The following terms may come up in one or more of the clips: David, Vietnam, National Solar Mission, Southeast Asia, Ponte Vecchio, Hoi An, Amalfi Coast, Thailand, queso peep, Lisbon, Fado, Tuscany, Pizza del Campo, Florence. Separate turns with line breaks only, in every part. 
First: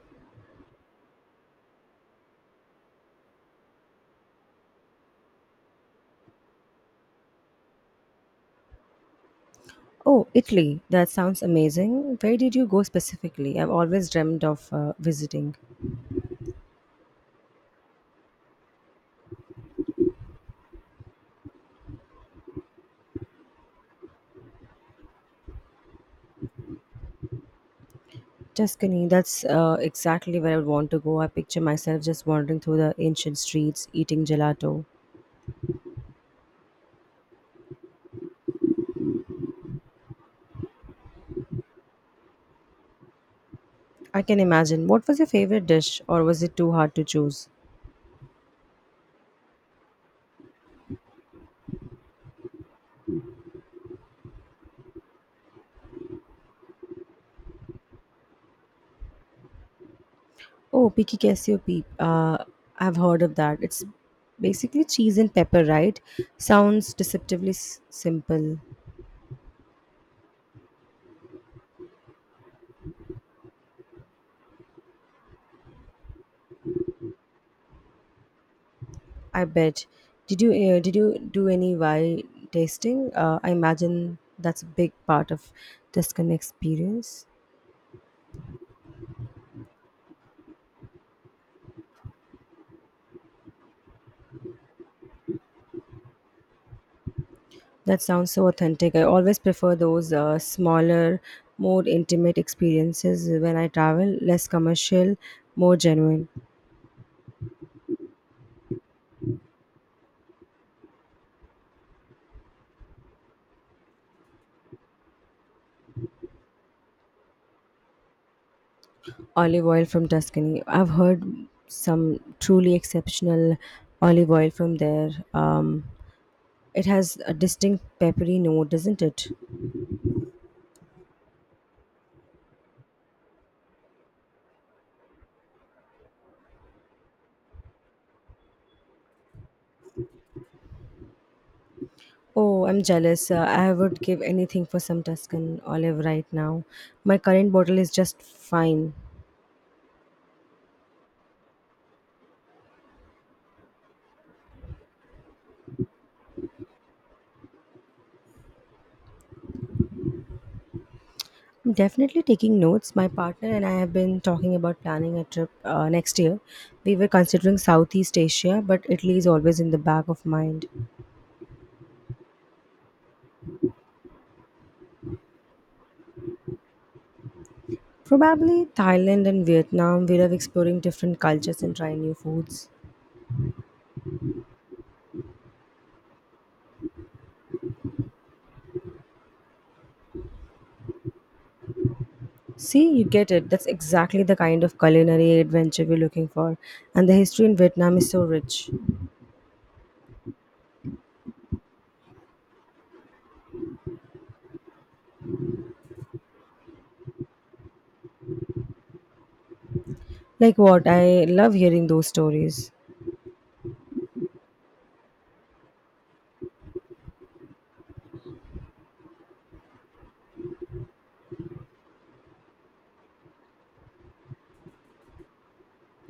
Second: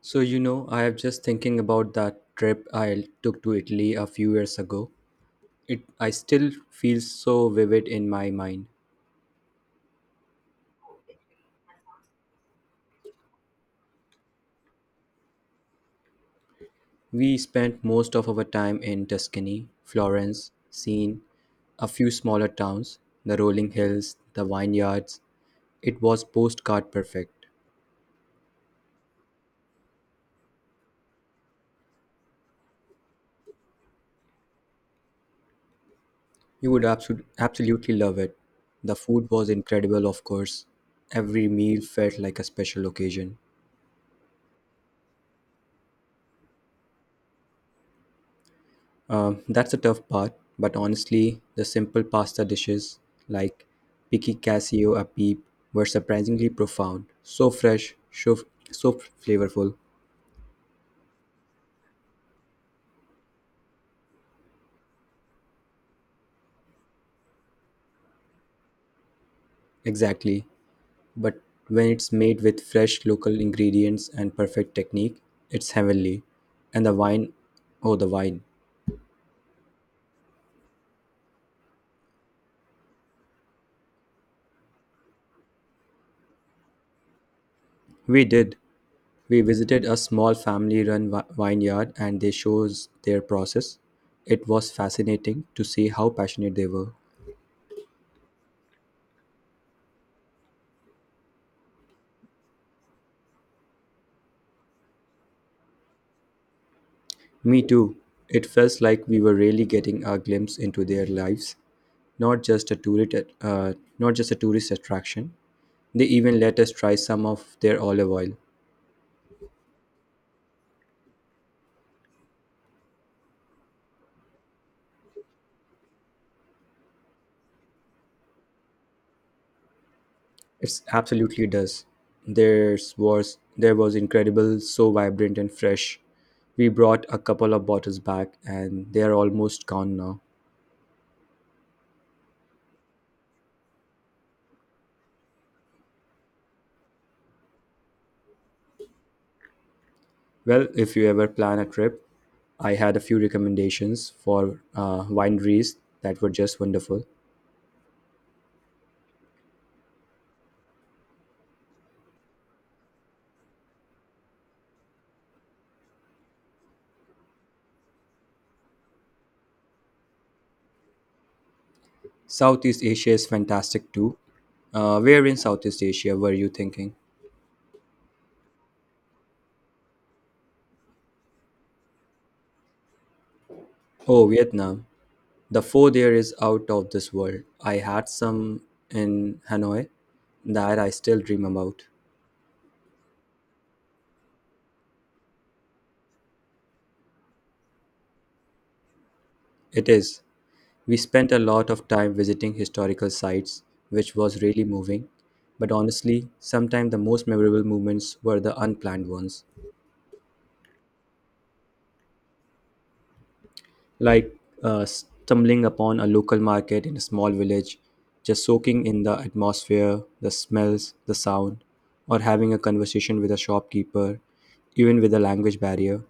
So, I have just thinking about that trip I took to Italy a few years ago. It I still feel so vivid in my mind.
Oh, Italy. That sounds amazing. Where did you go specifically? I've always dreamed of visiting.
We spent most of our time in Tuscany, Florence, Siena, a few smaller towns, the rolling hills, the vineyards. It was postcard perfect.
Tuscany. That's exactly where I would want to go. I picture myself just wandering through the ancient streets, eating gelato.
You would absolutely love it. The food was incredible, of course. Every meal felt like a special occasion.
I can imagine. What was your favorite dish, or was it too hard to choose?
That's the tough part, but honestly, the simple pasta dishes like picky casio a peep were surprisingly profound. So fresh, so flavorful.
Oh, picky queso peep. I've heard of that. It's basically cheese and pepper, right? Sounds deceptively simple.
Exactly. But when it's made with fresh local ingredients and perfect technique, it's heavenly. And the wine, oh, the wine.
I bet. Did you do any wine tasting? I imagine that's a big part of Tuscan experience.
We did. We visited a small family run vineyard and they shows their process. It was fascinating to see how passionate they were.
That sounds so authentic. I always prefer those smaller, more intimate experiences when I travel, less commercial, more genuine.
Me too. It felt like we were really getting a glimpse into their lives, not just a tourist, not just a tourist attraction. They even let us try some of their olive oil.
Olive oil from Tuscany. I've heard some truly exceptional olive oil from there. It has a distinct peppery note, doesn't it?
It's absolutely does. Theirs was there was incredible, so vibrant and fresh. We brought a couple of bottles back, and they are almost gone now.
Oh, I'm jealous. I would give anything for some Tuscan olive right now. My current bottle is just fine.
Well, if you ever plan a trip, I had a few recommendations for wineries that were just wonderful.
I'm definitely taking notes. My partner and I have been talking about planning a trip next year. We were considering Southeast Asia, but Italy is always in the back of mind.
Southeast Asia is fantastic too. Where in Southeast Asia were you thinking?
Probably Thailand and Vietnam. We love exploring different cultures and trying new foods.
Oh, Vietnam. The food there is out of this world. I had some in Hanoi that I still dream about.
See, you get it. That's exactly the kind of culinary adventure we're looking for. And the history in Vietnam is so rich.
It is. We spent a lot of time visiting historical sites, which was really moving. But honestly, sometimes the most memorable moments were the unplanned ones.
Like what? I love hearing those stories.
Like stumbling upon a local market in a small village, just soaking in the atmosphere, the smells, the sound, or having a conversation with a shopkeeper, even with a language barrier.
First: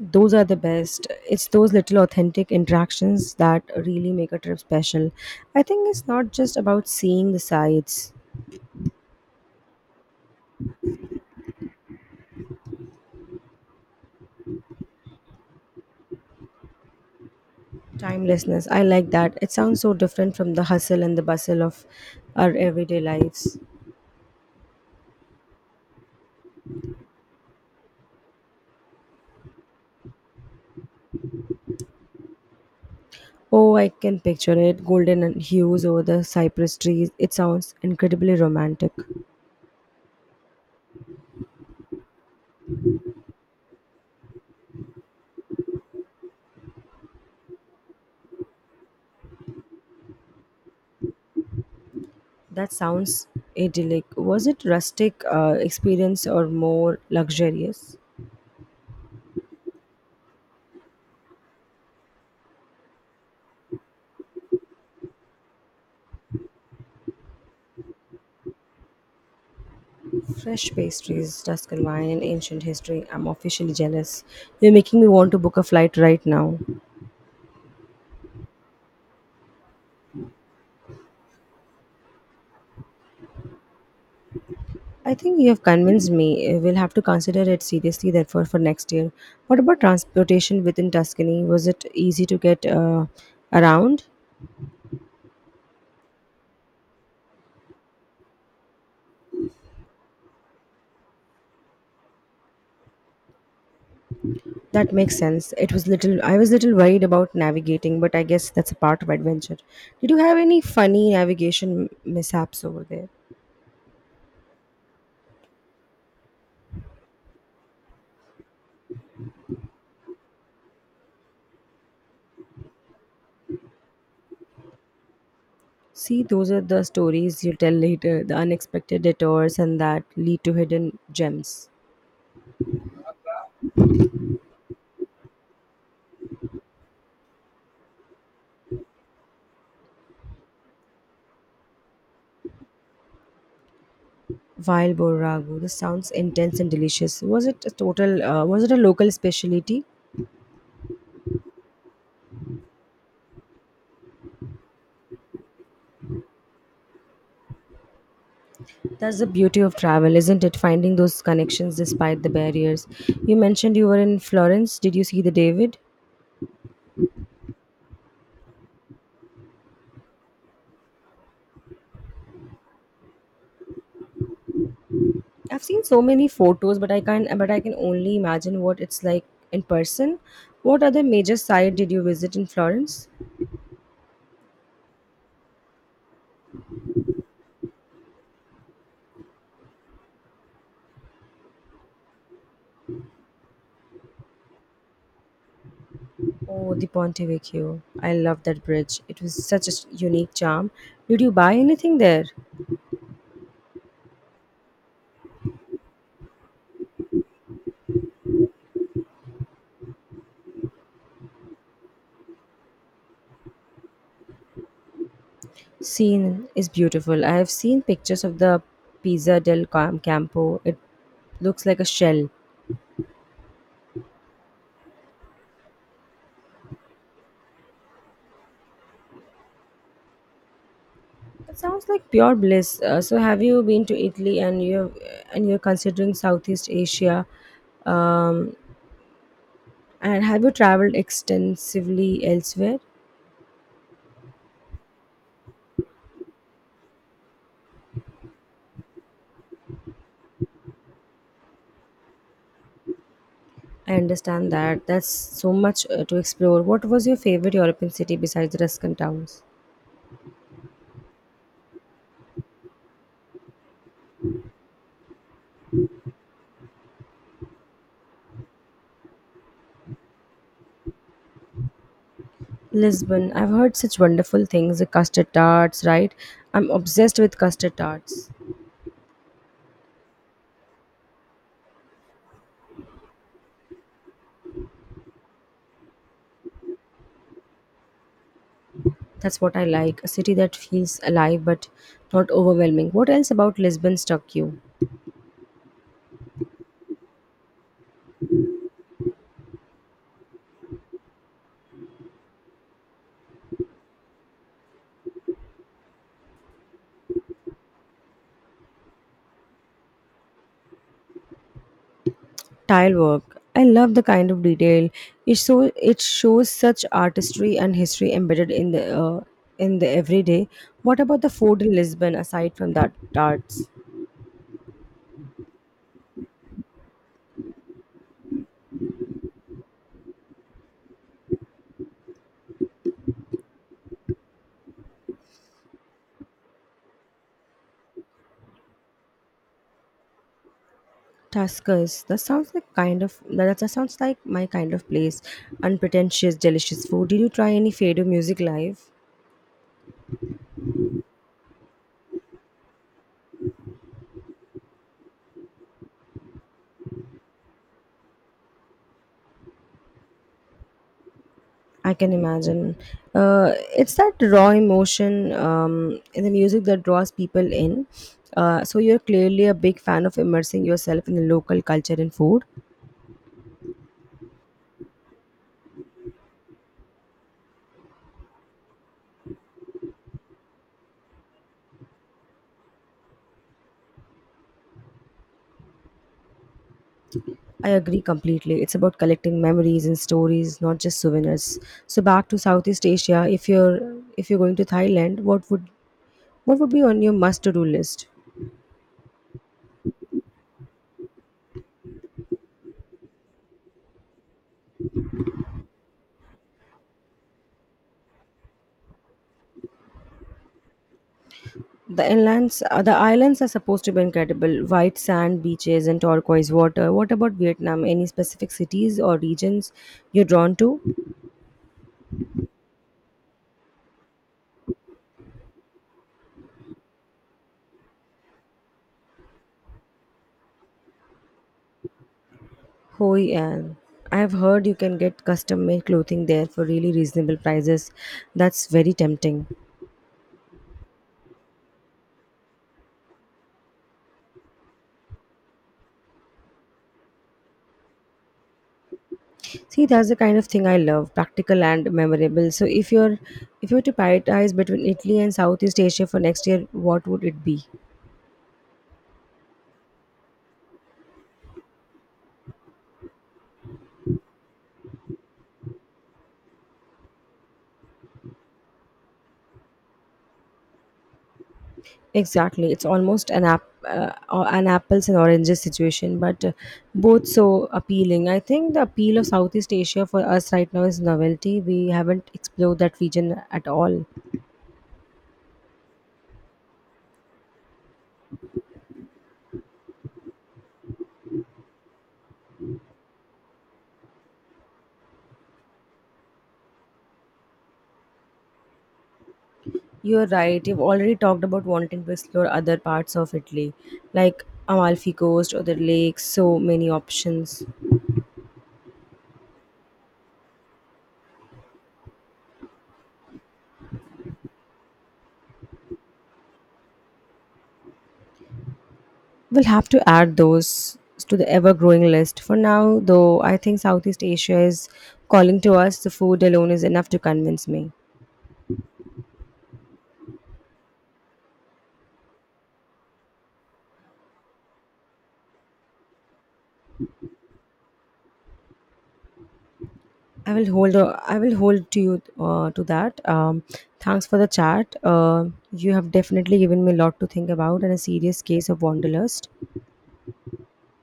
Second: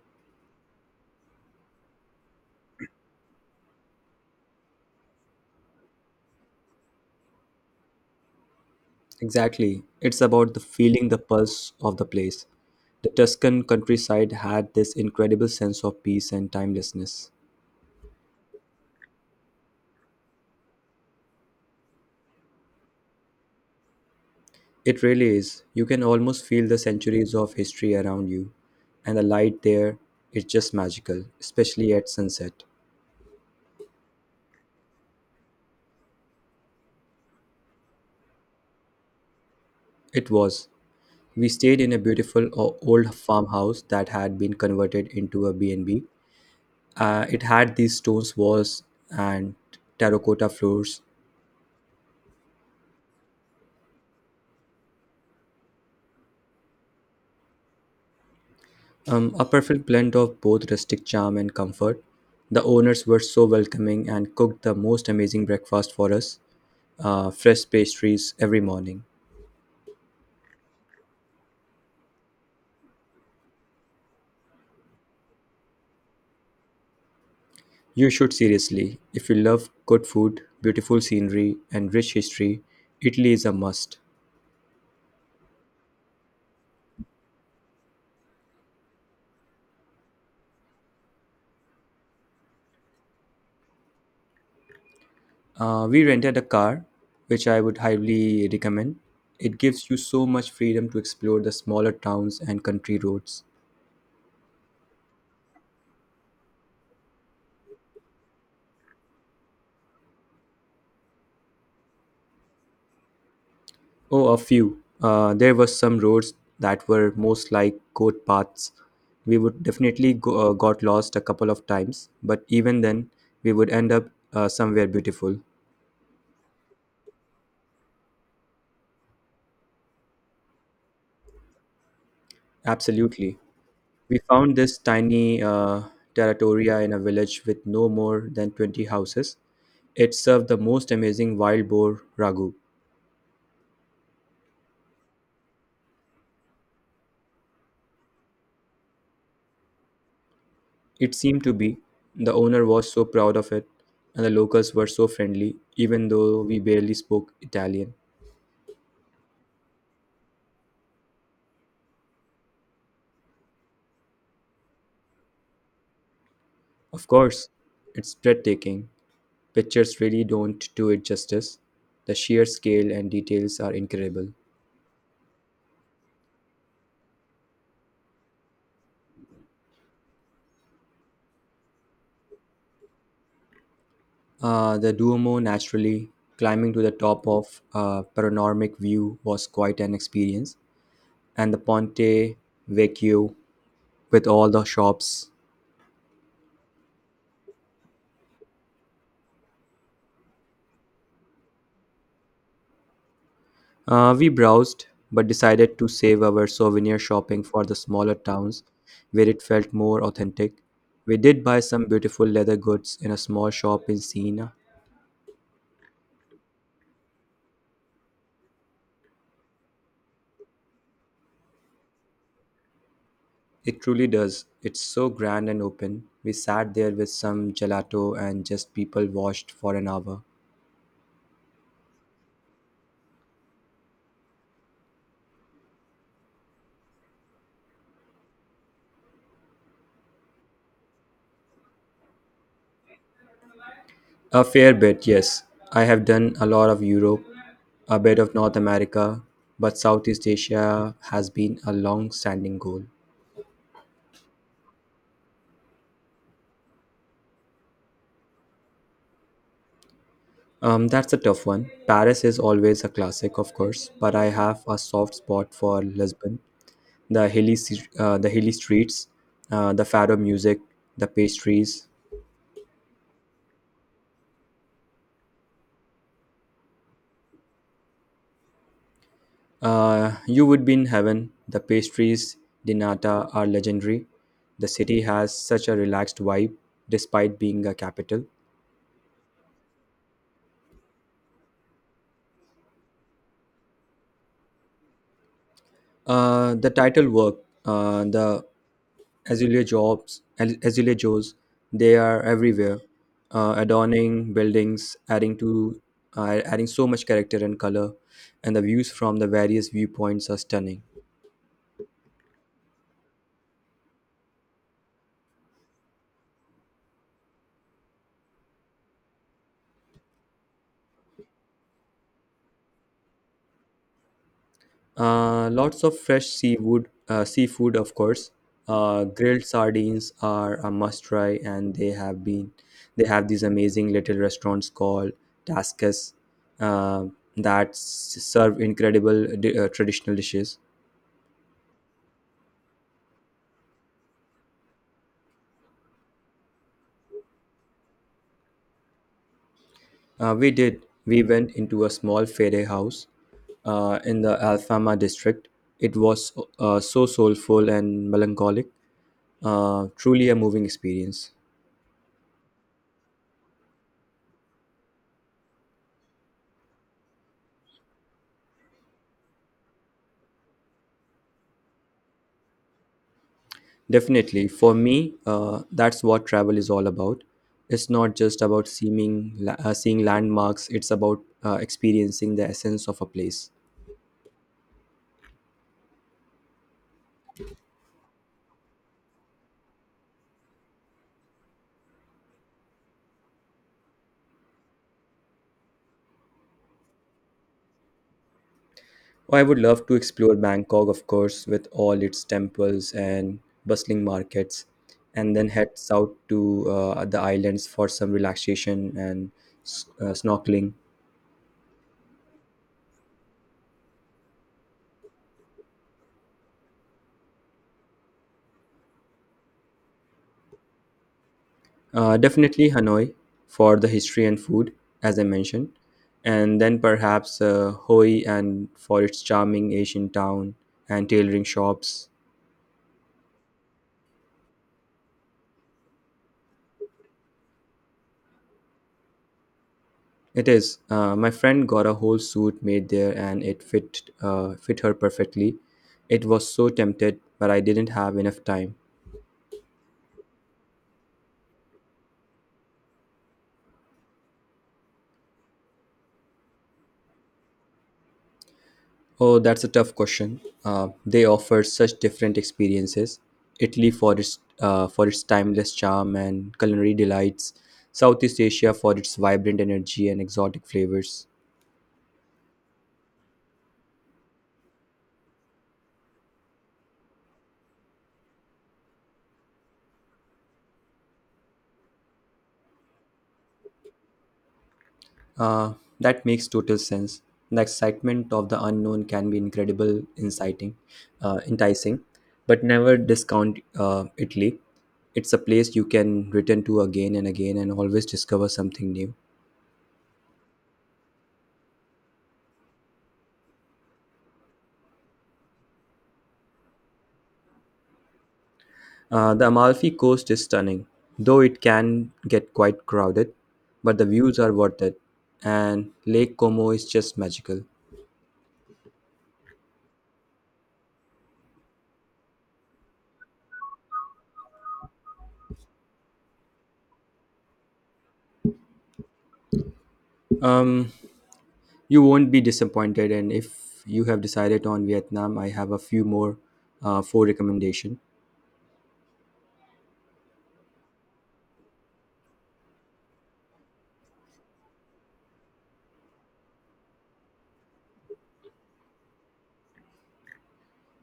Those are the best. It's those little authentic interactions that really make a trip special. I think it's not just about seeing the sights,
Exactly. It's about the feeling the pulse of the place. The Tuscan countryside had this incredible sense of peace and timelessness.
timelessness. I like that. It sounds so different from the hustle and the bustle of our everyday lives.
It really is. You can almost feel the centuries of history around you, and the light there is just magical, especially at sunset.
Oh, I can picture it. Golden and hues over the cypress trees. It sounds incredibly romantic.
It was. We stayed in a beautiful old farmhouse that had been converted into a B&B. It had these stone walls and terracotta floors,
That sounds idyllic. Was it rustic experience or more luxurious?
a perfect blend of both rustic charm and comfort. The owners were so welcoming and cooked the most amazing breakfast for us, fresh pastries every morning.
Fresh pastries, Tuscan wine, and ancient history. I'm officially jealous. You're making me want to book a flight right now.
You should seriously, if you love good food, beautiful scenery, and rich history, Italy is a must.
I think you have convinced me. We'll have to consider it seriously, therefore, for next year. What about transportation within Tuscany? Was it easy to get around?
We rented a car, which I would highly recommend. It gives you so much freedom to explore the smaller towns and country roads.
That makes sense. It was little. I was little worried about navigating, but I guess that's a part of adventure. Did you have any funny navigation mishaps over there?
Oh, a few. There were some roads that were most like goat paths. We would definitely got lost a couple of times, but even then, we would end up somewhere beautiful.
See, those are the stories you tell later, the unexpected detours and that lead to hidden gems.
Absolutely. We found this tiny territoria in a village with no more than 20 houses. It served the most amazing wild boar ragu.
Wild boar ragu. This sounds intense and delicious. Was it a total? Was it a local specialty?
It seemed to be. The owner was so proud of it, and the locals were so friendly, even though we barely spoke Italian.
That's the beauty of travel, isn't it? Finding those connections despite the barriers. You mentioned you were in Florence. Did you see the David?
Of course, it's breathtaking. Pictures really don't do it justice. The sheer scale and details are incredible.
I've seen so many photos, but I can't. But I can only imagine what it's like in person. What other major site did you visit in Florence?
The Duomo naturally climbing to the top of a panoramic view was quite an experience, and the Ponte Vecchio with all the shops.
Oh, the Ponte Vecchio. I love that bridge. It was such a unique charm. Did you buy anything there?
We browsed, but decided to save our souvenir shopping for the smaller towns where it felt more authentic. We did buy some beautiful leather goods in a small shop in Siena.
Scene is beautiful. I have seen pictures of the Campo. It looks like a shell.
It truly does. It's so grand and open. We sat there with some gelato and just people watched for an hour.
It sounds like pure bliss. So, have you been to Italy and you're considering Southeast Asia? Um, and have you traveled extensively elsewhere?
A fair bit, yes. I have done a lot of Europe, a bit of North America, but Southeast Asia has been a long standing goal.
I understand that. That's so much to explore. What was your favorite European city besides the Tuscan towns?
That's a tough one. Paris is always a classic, of course, but I have a soft spot for Lisbon. The hilly streets, the fado music, the pastries.
Lisbon. I've heard such wonderful things, the custard tarts, right? I'm obsessed with custard tarts.
You would be in heaven. The pastries di nata are legendary. The city has such a relaxed vibe, despite being a capital.
That's what I like. A city that feels alive but not overwhelming. What else about Lisbon struck you?
The title work, the Azalea jobs, azalea joes, they are everywhere, adorning buildings, adding so much character and color, and the views from the various viewpoints are stunning.
Tile work. I love the kind of detail. It so it shows such artistry and history embedded in the everyday. What about the food in Lisbon aside from that tarts?
Lots of fresh seafood of course. Grilled sardines are a must try, and they have these amazing little restaurants called Tascas uh, that serve incredible traditional dishes.
Tuskers. That sounds like kind of that, sounds like my kind of place. Unpretentious, delicious food. Did you try any Fado music live?
We did. We went into a small fairy house in the Alfama district. It was so soulful and melancholic, truly a moving experience.
I can imagine. It's that raw emotion in the music that draws people in. So you're clearly a big fan of immersing yourself in the local culture and food.
Definitely, for me, that's what travel is all about. It's not just about seeing landmarks, it's about experiencing the essence of a place.
I agree completely. It's about collecting memories and stories, not just souvenirs. So back to Southeast Asia. If you're going to Thailand, what would be on your must to do list?
Oh, I would love to explore Bangkok, of course, with all its temples and bustling markets, and then head south to the islands for some relaxation and snorkeling.
The islands are supposed to be incredible. White sand beaches and turquoise water. What about Vietnam? Any specific cities or regions you're drawn to?
Definitely Hanoi for the history and food, as I mentioned, and then perhaps Hoi and for its charming Asian town and tailoring shops.
Hoi An. I've heard you can get custom-made clothing there for really reasonable prices. That's very tempting.
It is. My friend got a whole suit made there, and it fit her perfectly. It was so tempted, but I didn't have enough time.
See, that's the kind of thing I love, practical and memorable. So if you were to prioritize between Italy and Southeast Asia for next year, what would it be?
Oh, that's a tough question. They offer such different experiences. Italy for its timeless charm and culinary delights. Southeast Asia for its vibrant energy and exotic flavors.
Exactly. It's almost an app, or an apples and oranges situation, but both so appealing. I think the appeal of Southeast Asia for us right now is novelty. We haven't explored that region at all.
Uh, that makes total sense. The excitement of the unknown can be incredible, inciting, enticing, but never discount Italy. It's a place you can return to again and again and always discover something new.
You're right. You've already talked about wanting to explore other parts of Italy, like Amalfi Coast, or the lakes, so many options.
The Amalfi Coast is stunning, though it can get quite crowded, but the views are worth it, and Lake Como is just magical.
We'll have to add those to the ever growing list. For now, though, I think Southeast Asia is calling to us. The food alone is enough to convince me.
Um, you won't be disappointed, and if you have decided on Vietnam, I have a few more for recommendation.
I will hold. I will hold to you to that. Thanks for the chat. You have definitely given me a lot to think about and a serious case of wanderlust.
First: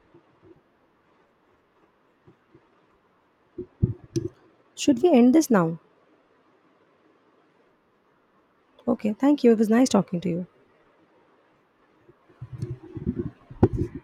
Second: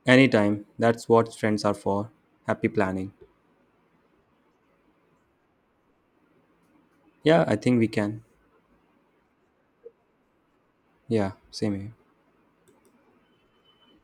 Anytime. That's what friends are for. Happy planning.
Should we end this now?
Yeah, I think we can.
Okay. Thank you. It was nice talking to you.
Yeah, same here.